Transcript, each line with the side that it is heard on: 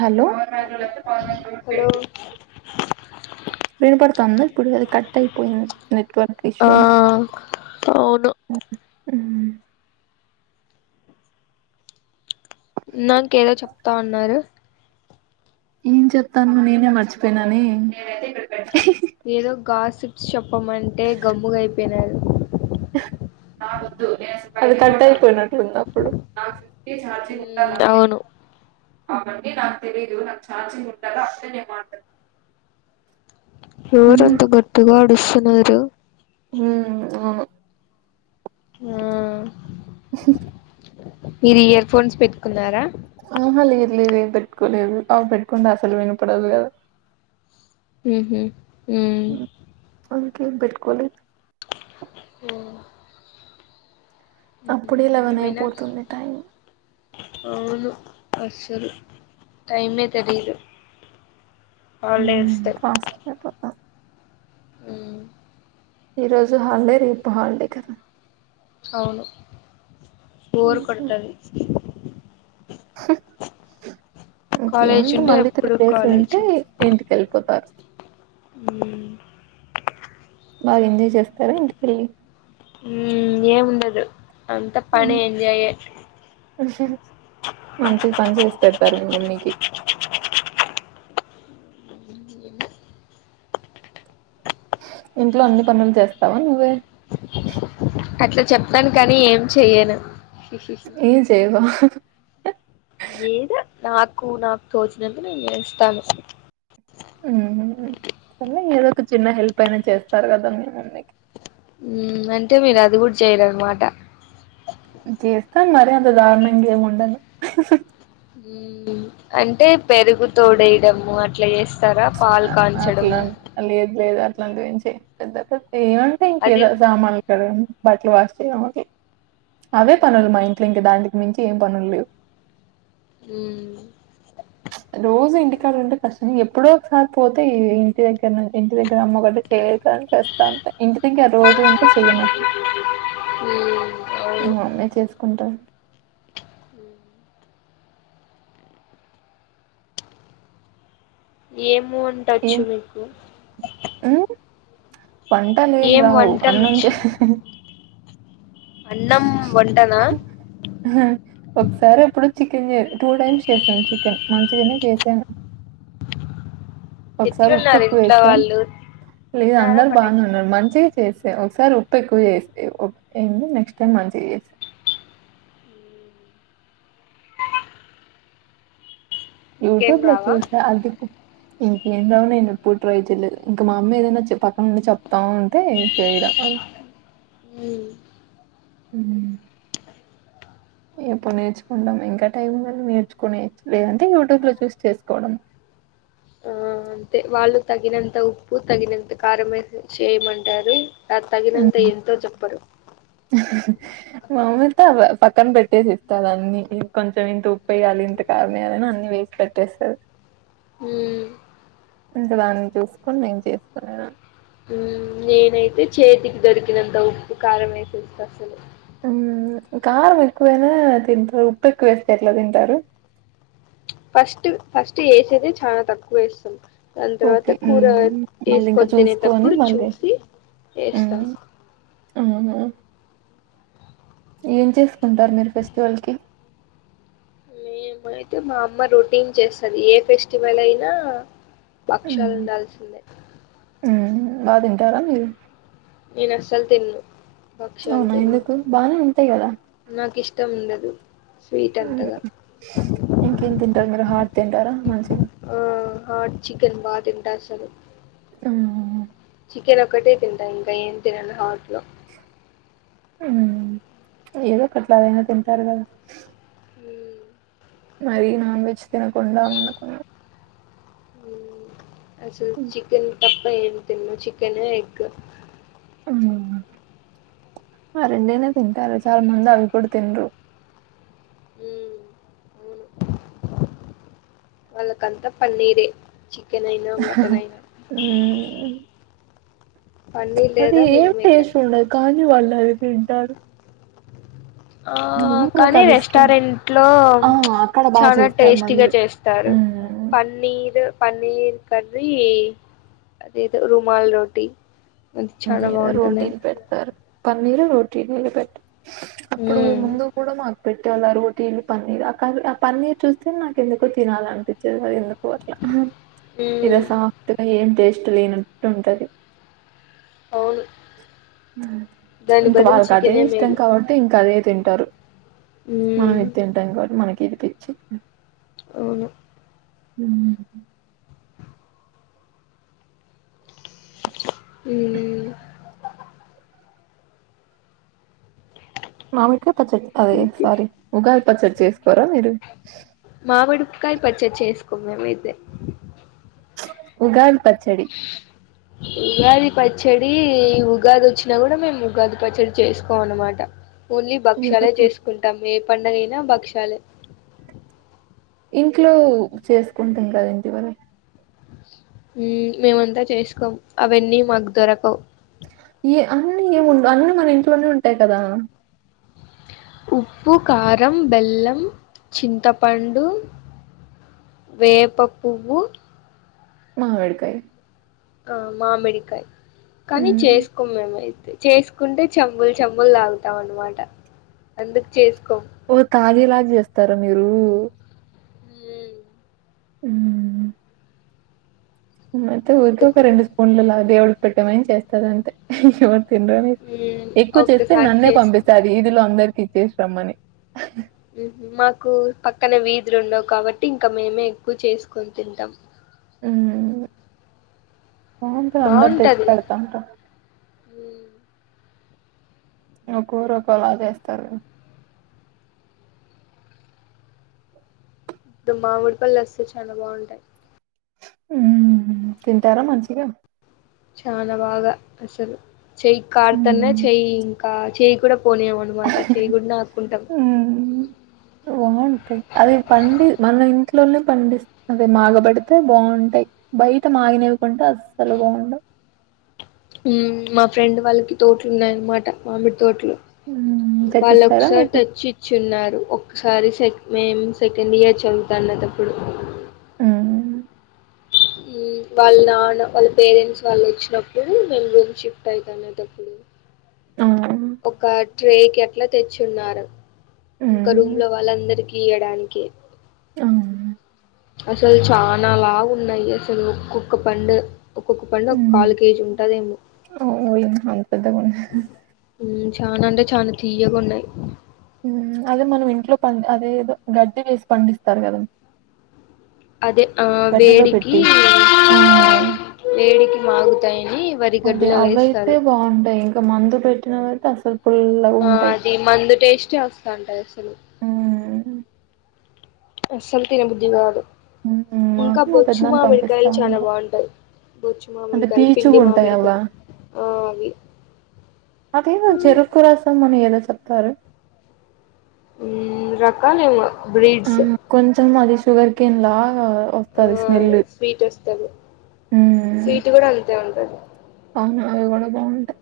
right: Hello
left: hello
right: విను పడుతనదా ఇప్పుడు అది కట్ అయిపోయింది నెట్వర్క్ ఇషూ
left: ఆ
right: అనుకున్
left: అవును నాకేదో చెప్తా అన్నారు
right: ఏం చెప్తాను నేనే మర్చిపోయిననే
left: ఏదో గాసిప్స్ చెప్పమంటే గమ్ముగా అయిపోయినారు
right: రావద్దు అది కట్ అయిపోయినట్టుంది అప్పుడు నా ఫిఫ్టీ చార్జింగ్
left: ఉ అవును
right: ఏ నాకు తెలియదు నాకు చార్జింగ్ ఉంటాల అప్పుడే నేను మాట్లాడుతా
left: ఇవరందు గట్గా అడుస్తంది మరు
right: హ అవును
left: ఆ మీరు ఇయర్ ఫోన్స్ పెట్టుకున్నారా
right: ఆహా లేదు లేదు ఎమ్ పెట్టుకోలేదు అవి పెట్టుకుంటే అసలు వినపడదు కదా
left: ఉహు ఉ
right: అగు ఎమ్ బట్కలే అప్పుడే లెవెన్
left: ఏమైనా
right: అయిపోతుంది టైం
left: అవును అసలు టైమే తెలిదు
right: హ్మ్ ఫాస్ట్ పాప అ
left: ఆ
right: ఈ రోజు హాలిడే రేపు హాలిడే కదా
left: అవును బోర్ కొడతది కాలేజ్
right: ఇంకేముంది
left: ఉంటే
right: మళ్ళీ త్రీ
left: ఎప్పుడు
right: డేస్
left: కాలేజ్
right: ఉంటే ఇంటికి వెళ్ళిపోతారు.
left: ఉ
right: బాగా ఎంజాయ్ చేస్తారా ఇంటికెళ్ళి
left: ఉమ్ ఏముండదు. అంత పని ఎంజాయే
right: మంచిగ పని చేసి పెడతారు మీ మమ్మీకి ఇంట్లో అన్ని పనులు చేస్తావా నువ్వే
left: అట్లా చెప్తాను కానీ ఏం చెయ్యను.
right: ఏం చేయవా అ
left: ఏదో నాకు నాకు తోచినంత నేన్ ఏస్తాను
right: ఉహూ కొన్ని ఏదో ఒక చిన్న హెల్ప్ అయినా చేస్తారు కదా అందుకే
left: హ్మ్ అంటే మీరు అది కూడా చేయ్యరన్ మాట
right: చేస్తాను మరి అంత దారుణంగేమి ఉండను. హ హ
left: హ్మ్ అంటే పెరుగు తోడ వేయడము అట్లా చేస్త స్తర పాలు కాల్చడము
right: అట్లాంటివేం చెయ్యం ఎందుకు ఏ అంటే ఇంక
left: అది
right: ఏదో సామాన్లు ఉతకడం బట్టలు వాష్ చేయ అవే పనులు మా ఇంట్లో ఇంక దానికి మించి ఏం పనులు లేవు
left: ఉమ్
right: రోజు ఇంటికాడె ఉంటే కష్టం ఎప్పుడో ఒకసారి పోతే ఈ ఇంటి దగ్గర ఇంటి దగ్గర అమ్మకంటే చే ఇంటి దగ్గర రోజు ఉంటే చెయను అసలు
left: మ్మ్ అవును
right: ఇగ అమ్మే చేసుకుంటారు.
left: ఏం
right: ఏ
left: వంటొచ్చు మీకు
right: వంటలేం
left: ఏం
right: రావు
left: వంటలు
right: అన్నం తొ
left: వచ్చు అన్నం వంటనా
right: అ ఒకసారి ఎప్పుడొ చికెన్ చె టూ టైమ్స్ చేసాను చికెన్ మంచిగనే చేసాను. ఒకసారి ఉప్పు
left: ఎట్లున్నారు ఇంట్లో
right: ఎక్కువేసా
left: వాళ్ళు
right: లేదు
left: తిన్నారా
right: అందరు బాగానే ఉన్నారు
left: పడేసినారా
right: మంచిగా చేసా ఒకసారి ఉప్పు ఎక్కువ జేసా ఉ ఏంది నెక్స్ట్ టైమ్ మంచిగ చేసా
left: ఇంకేం
right: యూట్యూబ్ లో
left: రావా
right: చూసా అందుకు ఇంకేం రావు నేను ఎప్పుడు ట్రై చెయలేదు ఇంక మా అమ్మ ఏదైనా చె పక్క నుండి చెప్తాఉంటే చేయడం అంతే
left: ఉ
right: హ్మ్ ఎప్పుడు నేర్చుకుంటాం ఇంకా టైం కా నేర్చుకునే లేదంటే యూట్యూబ్ లో చూస్ చేసుకోవడమే.
left: ఆ అంతే వాళ్ళు తగినంత ఉప్పు తగినంత కారం ఎస్ చేయమంటారు అ తగినంత
right: ఉమ్.
left: ఎంతో చెప్పరు
right: మా అమ్మయితే పక్కన పెట్టేసి ఇస్తారు అన్ని కొంచెం ఇంత ఉప్పు వేయ్యాలి ఇంత కారంమ వయాలిని అన్ని వేసి పెట్టేస్తారు
left: హ్మ్
right: ఇంక దాన్ని చూసుకొని నేను చేసుకులే
left: మ్మ్ నేనైతే చేతికి దొరికినంత ఉప్పు కారం వేసేస్త అసలు
right: మ్మ్ కారం ఎక్కువైనా తింటారు ఉప్పు ఎక్కువ వేస్తే ఎట్లా తింటారు
left: ఫస్ట్ ఫస్ట్ వేసేది చాలా తక్కువ వేస్తాం దాని
right: ఓకే
left: తర్వాత కూర
right: మ్మ్ మళ్ళీ ఇంకా
left: వేసుకొని
right: చూసుకొని
left: తినేటప్పుడు
right: మళ్ళీ
left: చూసి వేస్తాం
right: ఊహు ఏం చేసుకుంటారు మీరు ఫెస్టివల్ కి
left: మేమ్ అయితే మా అమ్మ రొటీన్ చేస్తుది ఏ ఫెస్టివల్ అయినా పక్షాలు
right: హ్మ్.
left: ఉండాల్సిందే
right: హ్మ్. బా తింటారా మీరు
left: నేను అస్సలు తిన్ను భక్షాలు
right: అవునా
left: తిన్ను
right: ఎందుకు బానే ఉంతాయి కద
left: నాకు ఇష్టం ఉండదు స్వీట్
right: మ్మ్
left: అంతగా
right: ఇంకేం తింటారు మీరు హార్ట్ తింటారా మంచి
left: ట అస్సలు
right: ఆ
left: ఒకటే తింటా ఇంకా ఏన్ తినను హోట్లు
right: మ్మ్ ఏదో ఒకట్లాదైనా తింటారు కదా
left: మ్మ్.
right: మరి నాన్ వెజ్ తినకుండా ఉండకున్నా
left: మ్మ్ అసలు
right: హ్మ్.
left: చికెన్ టప్పు [unintelligible] ఏం తిన్ను చికెను ఎగ్గు
right: మ్మ్ ఆ రెండైన తింటారు చాలా మంది అవి కూడా తిండ్రు
left: మ్మ్ అవును వాళ్ళక అంతా పన్నీరే చికెన్ అయినా మటన్ అయినా
right: మ్మ్
left: పన్నీర్
right: అది
left: లేదా
right: ఏం
left: మిల్ మేకర్
right: టేస్ట్ ఉండదు కానీ వాళ్ళ అది తింటారు
left: ఆ
right: ఏమో
left: కానీ
right: నాకది ఇష్టం.
left: రెస్టారెంట్లో
right: ఆ! అక్కడ బా
left: చాలా
right: చేస్తారు
left: టేస్టీగా
right: మళ్ళీ.
left: చేస్తారు
right: హ్మ్.
left: పన్నీర్ పన్నీర్ కర్రీ అదేదో రుమల్ రొటీ
right: ద రోటీ లు పెడతారు ప మీరు రోట్టిల్ మీద పెట్ అప్పుడు
left: ఉమ్
right: ముందు కూడా మాకు పెట్టేవాళ్ళ రోటీ ఇల్లు పన్నీర్ ఆ ఆ పన్నీర్ చూస్తే నాకు ఎందుకో తినాలినిపించేది అ ఎందుకు పోవట్ల
left: ఉమ్
right: ఈరోజు [unintelligible] ఏం చెస్ ఇక లేనట్టు ఉంటది
left: అవును దాని
right: ఇంకా
left: బదులు
right: వాళ్ళకి అదే
left: చికెనే
right: ఇష్టం
left: మేలు
right: కాబట్టి ఇంకా అదే తింటారు మనం
left: ఉమ్
right: ఇది తింటాం కాబట్టి మనకి రిపించు
left: అవును
right: ఉమ్
left: ఉమ్
right: మామిడ్ కాయి పచ్చడి అదే
left: ఓకే.
right: సారీ ఉగాది పచ్చడి చేసుకోరా మీరు
left: మామిడి కాయ పచ్చడి చేసుకొం మేమైతే
right: ఉగాది పచ్చడి
left: ఉగాది పచ్చడి ఈ ఉగాది వచ్చినా కూడా మేము ఉగాది పచ్చడి చేసుకొం అన్నమాట ఓన్లీ భక్ష్యాలే చేసుకుంటాం ఏ పడుగైన భక్షాలే
right: ఇంట్లో చేసుకుంటాం కద ఇంటివరకు
left: ఉమ్ మేమంతా చేసుకోం అవన్నీ మాకు దొరకవు
right: ఏ అన్నీ ఏము ఉండవ్ అన్నీ మన ఇంట్లోనే ఉంటాయి కదా
left: ఉప్పు కారం బెల్లం చింతపండు వేప పువ్వు
right: మామిడికాయ
left: ఆ మామిడికాయ్ కానీ
right: హ్మ్
left: చేసుకోం మేము అయ్ చేసుకుంటే చెంబులు చెంబులు తాగుతాం అనమాట అందుకు చేసుకోమ్
right: ఓ తాగేలాగ చేస్తారా మీరు
left: మ్మ్.
right: ఉమ్ మేమైతే ఉర్కే
left: ఎందుకు
right: రెండు స్పూన్లు తాగుతా దేవుళు పెట్టమని చేస్తరంతే తినరు అని
left: మ్మ్
right: ఎక్కువ చేస్తే
left: ఒక్కసారి
right: నన్నే
left: చేసినాం
right: పంపిస్తాది అది వీదిలో అందరికి ఇచ్చేసిరమ్మని
left: ఉహు మాకు పక్కన వీధులు ఉండవు కాబట్టి ఇంకా మేమే ఎక్కువ చేసుకొని తింటాం
right: ఉమ్ బాగుంటది అందరు తెచ్చి
left: బాగుంటది
right: పెడతంటే
left: మ్మ్.
right: ఒక ఊరు ఒకోలా చేస్తారు
left: ఇప్పుడు మామిడి పళ్ళు వస్తే చాలా బాగుంటాయి
right: ఉమ్ తింటారా మంచి గా
left: చాలా బాగా అస్సలు చెయ్యికి కార్తన్న
right: హ్మ్
left: చెయి ఇంకా చెయి పోనియం అన్నమాట చేయకుండా ఆపుకుంటాం
right: అవును [unintelligible] అదే పండు మన ఇంటి లోనే పండిస్తుది మాగబెడితే బాగుంటాయి బయట మాగినవికుంటే అస్సలు బాగుండవు
left: హ్మ్ మా ఫ్రెండ్ వాళ్ళకి తోట్లు ఉన్నాయ అన్నమాట మామిట్ తోట్లు
right: హ్మ్.
left: వాళ్ళు
right: తెచ్చిస్తారా
left: ఒకసారి
right: మీకు?
left: తెచ్చి ఇచ్చింరు నాకు ఒక్కసారి సె మేము సెకండ్ ఇయర్ చదువుతా అన్నటప్పుడు
right: ఆ
left: వాళ్ళ నాన్న వాళ్ళ పేరెంట్స్ వాళ్ళు వచ్చినప్పుడు మేను రూమ్ షిఫ్ట్ అయితనేటప్పుడు
right: ఆ!
left: ఒక ట్రేకి ఎట్లా తెచ్చున్నారు ఇంకా రూమ్
right: హ్మ్.
left: లో వాళ్ళ అందరికి ఇయడానికి
right: ఆ
left: అసలు చాలాలా లావు ఉన్నాయి అసలు ఒక్కొక్క పండు ఒక్కొక్క పండు ఒక
right: హ్మ్
left: కాలు కేజీ ఉంటదేమో
right: అంత పెద్ద కొన్నా
left: చనా అంటే చనా తీయగా ఉన్నాయి
right: అదే మనం ఇంట్లో పం అదేదో గడ్డి వేసి పండిస్తారు కద
left: అదే ఆ
right: ఆ!
left: వేడికిేడికి మారుతాయి
right: అదే అవయితే బాగుంటాయి ఇంకా మందు పెట్టినవి అయితే అస
left: ఆ అది మందు టేస్ చేస్తా ఉంటయి అసలు
right: హ్మ్.
left: అసల్ తిన బుద్ధిగాదు
right: మాకు మా పెద్దని
left: చాలా
right: పంపిస్తామండ
left: బాగుంటాయి బొచ్చు
right: అంటే
left: మామిడికాయలు
right: బీచు
left: పిండి
right: ఉంటాయ అవా
left: మామిడికాయలు ఆ అవి
right: అదేమో చెరుకుకు రాసాం మనం ఏదో సత్త
left: ఉ రకాలవ బ్రిడ్స్
right: మాది సషుగర్ కేన్ లా
left: ఆ స్వీట్ వస్తుంది
right: హ్మ్
left: స్వీట్ కూడా అంతే ఉంటంది
right: అవి కూడా బాగుంటాయి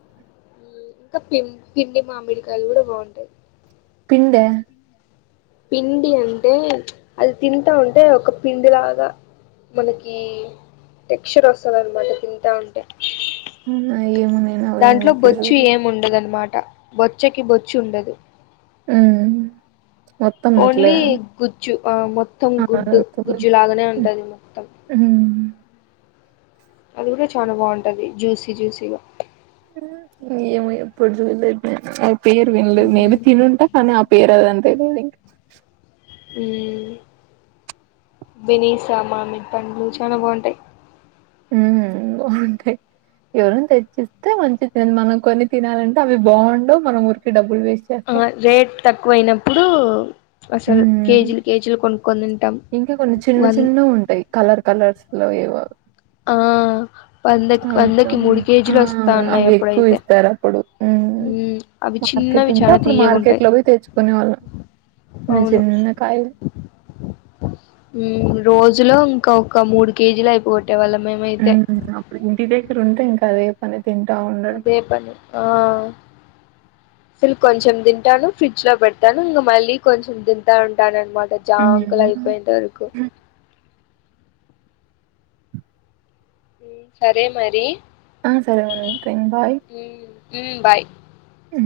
left: ఇంకాం పిండి మామిడికాయలు కూడా బాగుంటాయి
right: పిండే
left: పిండి అంటే అది తింటా ఉంటే ఒక పిండి లాగా మనకి టెక్చర్ వస్తుంది అనమాట తింటా ఉంటే
right: ఏమన్నానావ ఏమి
left: దాంట్లో
right: ఇప్పుడు
left: బొచ్చు ఏమి ఉండదనమాట బొచ్చకి బొచ్చి ఉండదు
right: ఆ
left: ఓన్లీ గుజ్జు ఆ మొత్తం
right: ఆ
left: గుడ్డు
right: రవ్వతో
left: గుజ్జు లాగానే
right: హ్మ్
left: ఉంటది మొత్తం
right: హ్మ్.
left: అది కూడా చాలా బాగుంటది జ్యూసీ జ్యూసీగా
right: ఏమ ఎప్పుడు జల పేరు వినలేదు మేబీ
left: మ్
right: తినుంటా కానీ ఆ పేరు అదంతే [unintelligible]
left: బినీసా మామిడి పండ్లు చాలా బాగుంటాయి
right: బాగుంటాయి ఎవరిని తెచ్చిస్తే మంచి మనం కొని తినాలంటే అవి బాగుండువు మన ఊరికి డబ్బు
left: ఆ రేట్ ఎక్కువయినప్పుడు
right: ఉ
left: తింటాం
right: ఇంకా కొన్ని చిన్న
left: వన్
right: చిన్న ఉంటాయి కలర్ కలర్స్ లో ఏవ
left: ఆ వందకి
right: అవి ఎక్వ
left: వందకి మూడు
right: బాగుయి
left: కేజీలు
right: అవి ఎక్కువ ఇస్తారు అప్పుడు
left: హుం అవి చిన్నవి చాలా
right: అప్పుడు
left: తీయకుంటాయి
right: మార్కెట్‌లో పోయి తెచ్చుకునేవాళ్ళం. చిన్న
left: అవును
right: చిన్న కాయలు.
left: రోజులో ఒ ఒకక్క మూడు కేజీలు అయిపోవట్డి పెట్టే వాళ్ళ మేమైతే
right: కరే ప
left: అదే పని ఆ అసలు కొంచెం తింటాను ఫ్రిడ్జ్ లో పెడతాను ఇంకా మళ్ళీ కొంచెం తింటా ఉంటాను అనమాట
right: హ్మ్.
left: జాంగ్ల్యిపోయింతాకు సరే మరి
right: ఆ సరే ఉంంటే బాయ్
left: హ్మ్మ్ బాయ్
right: అ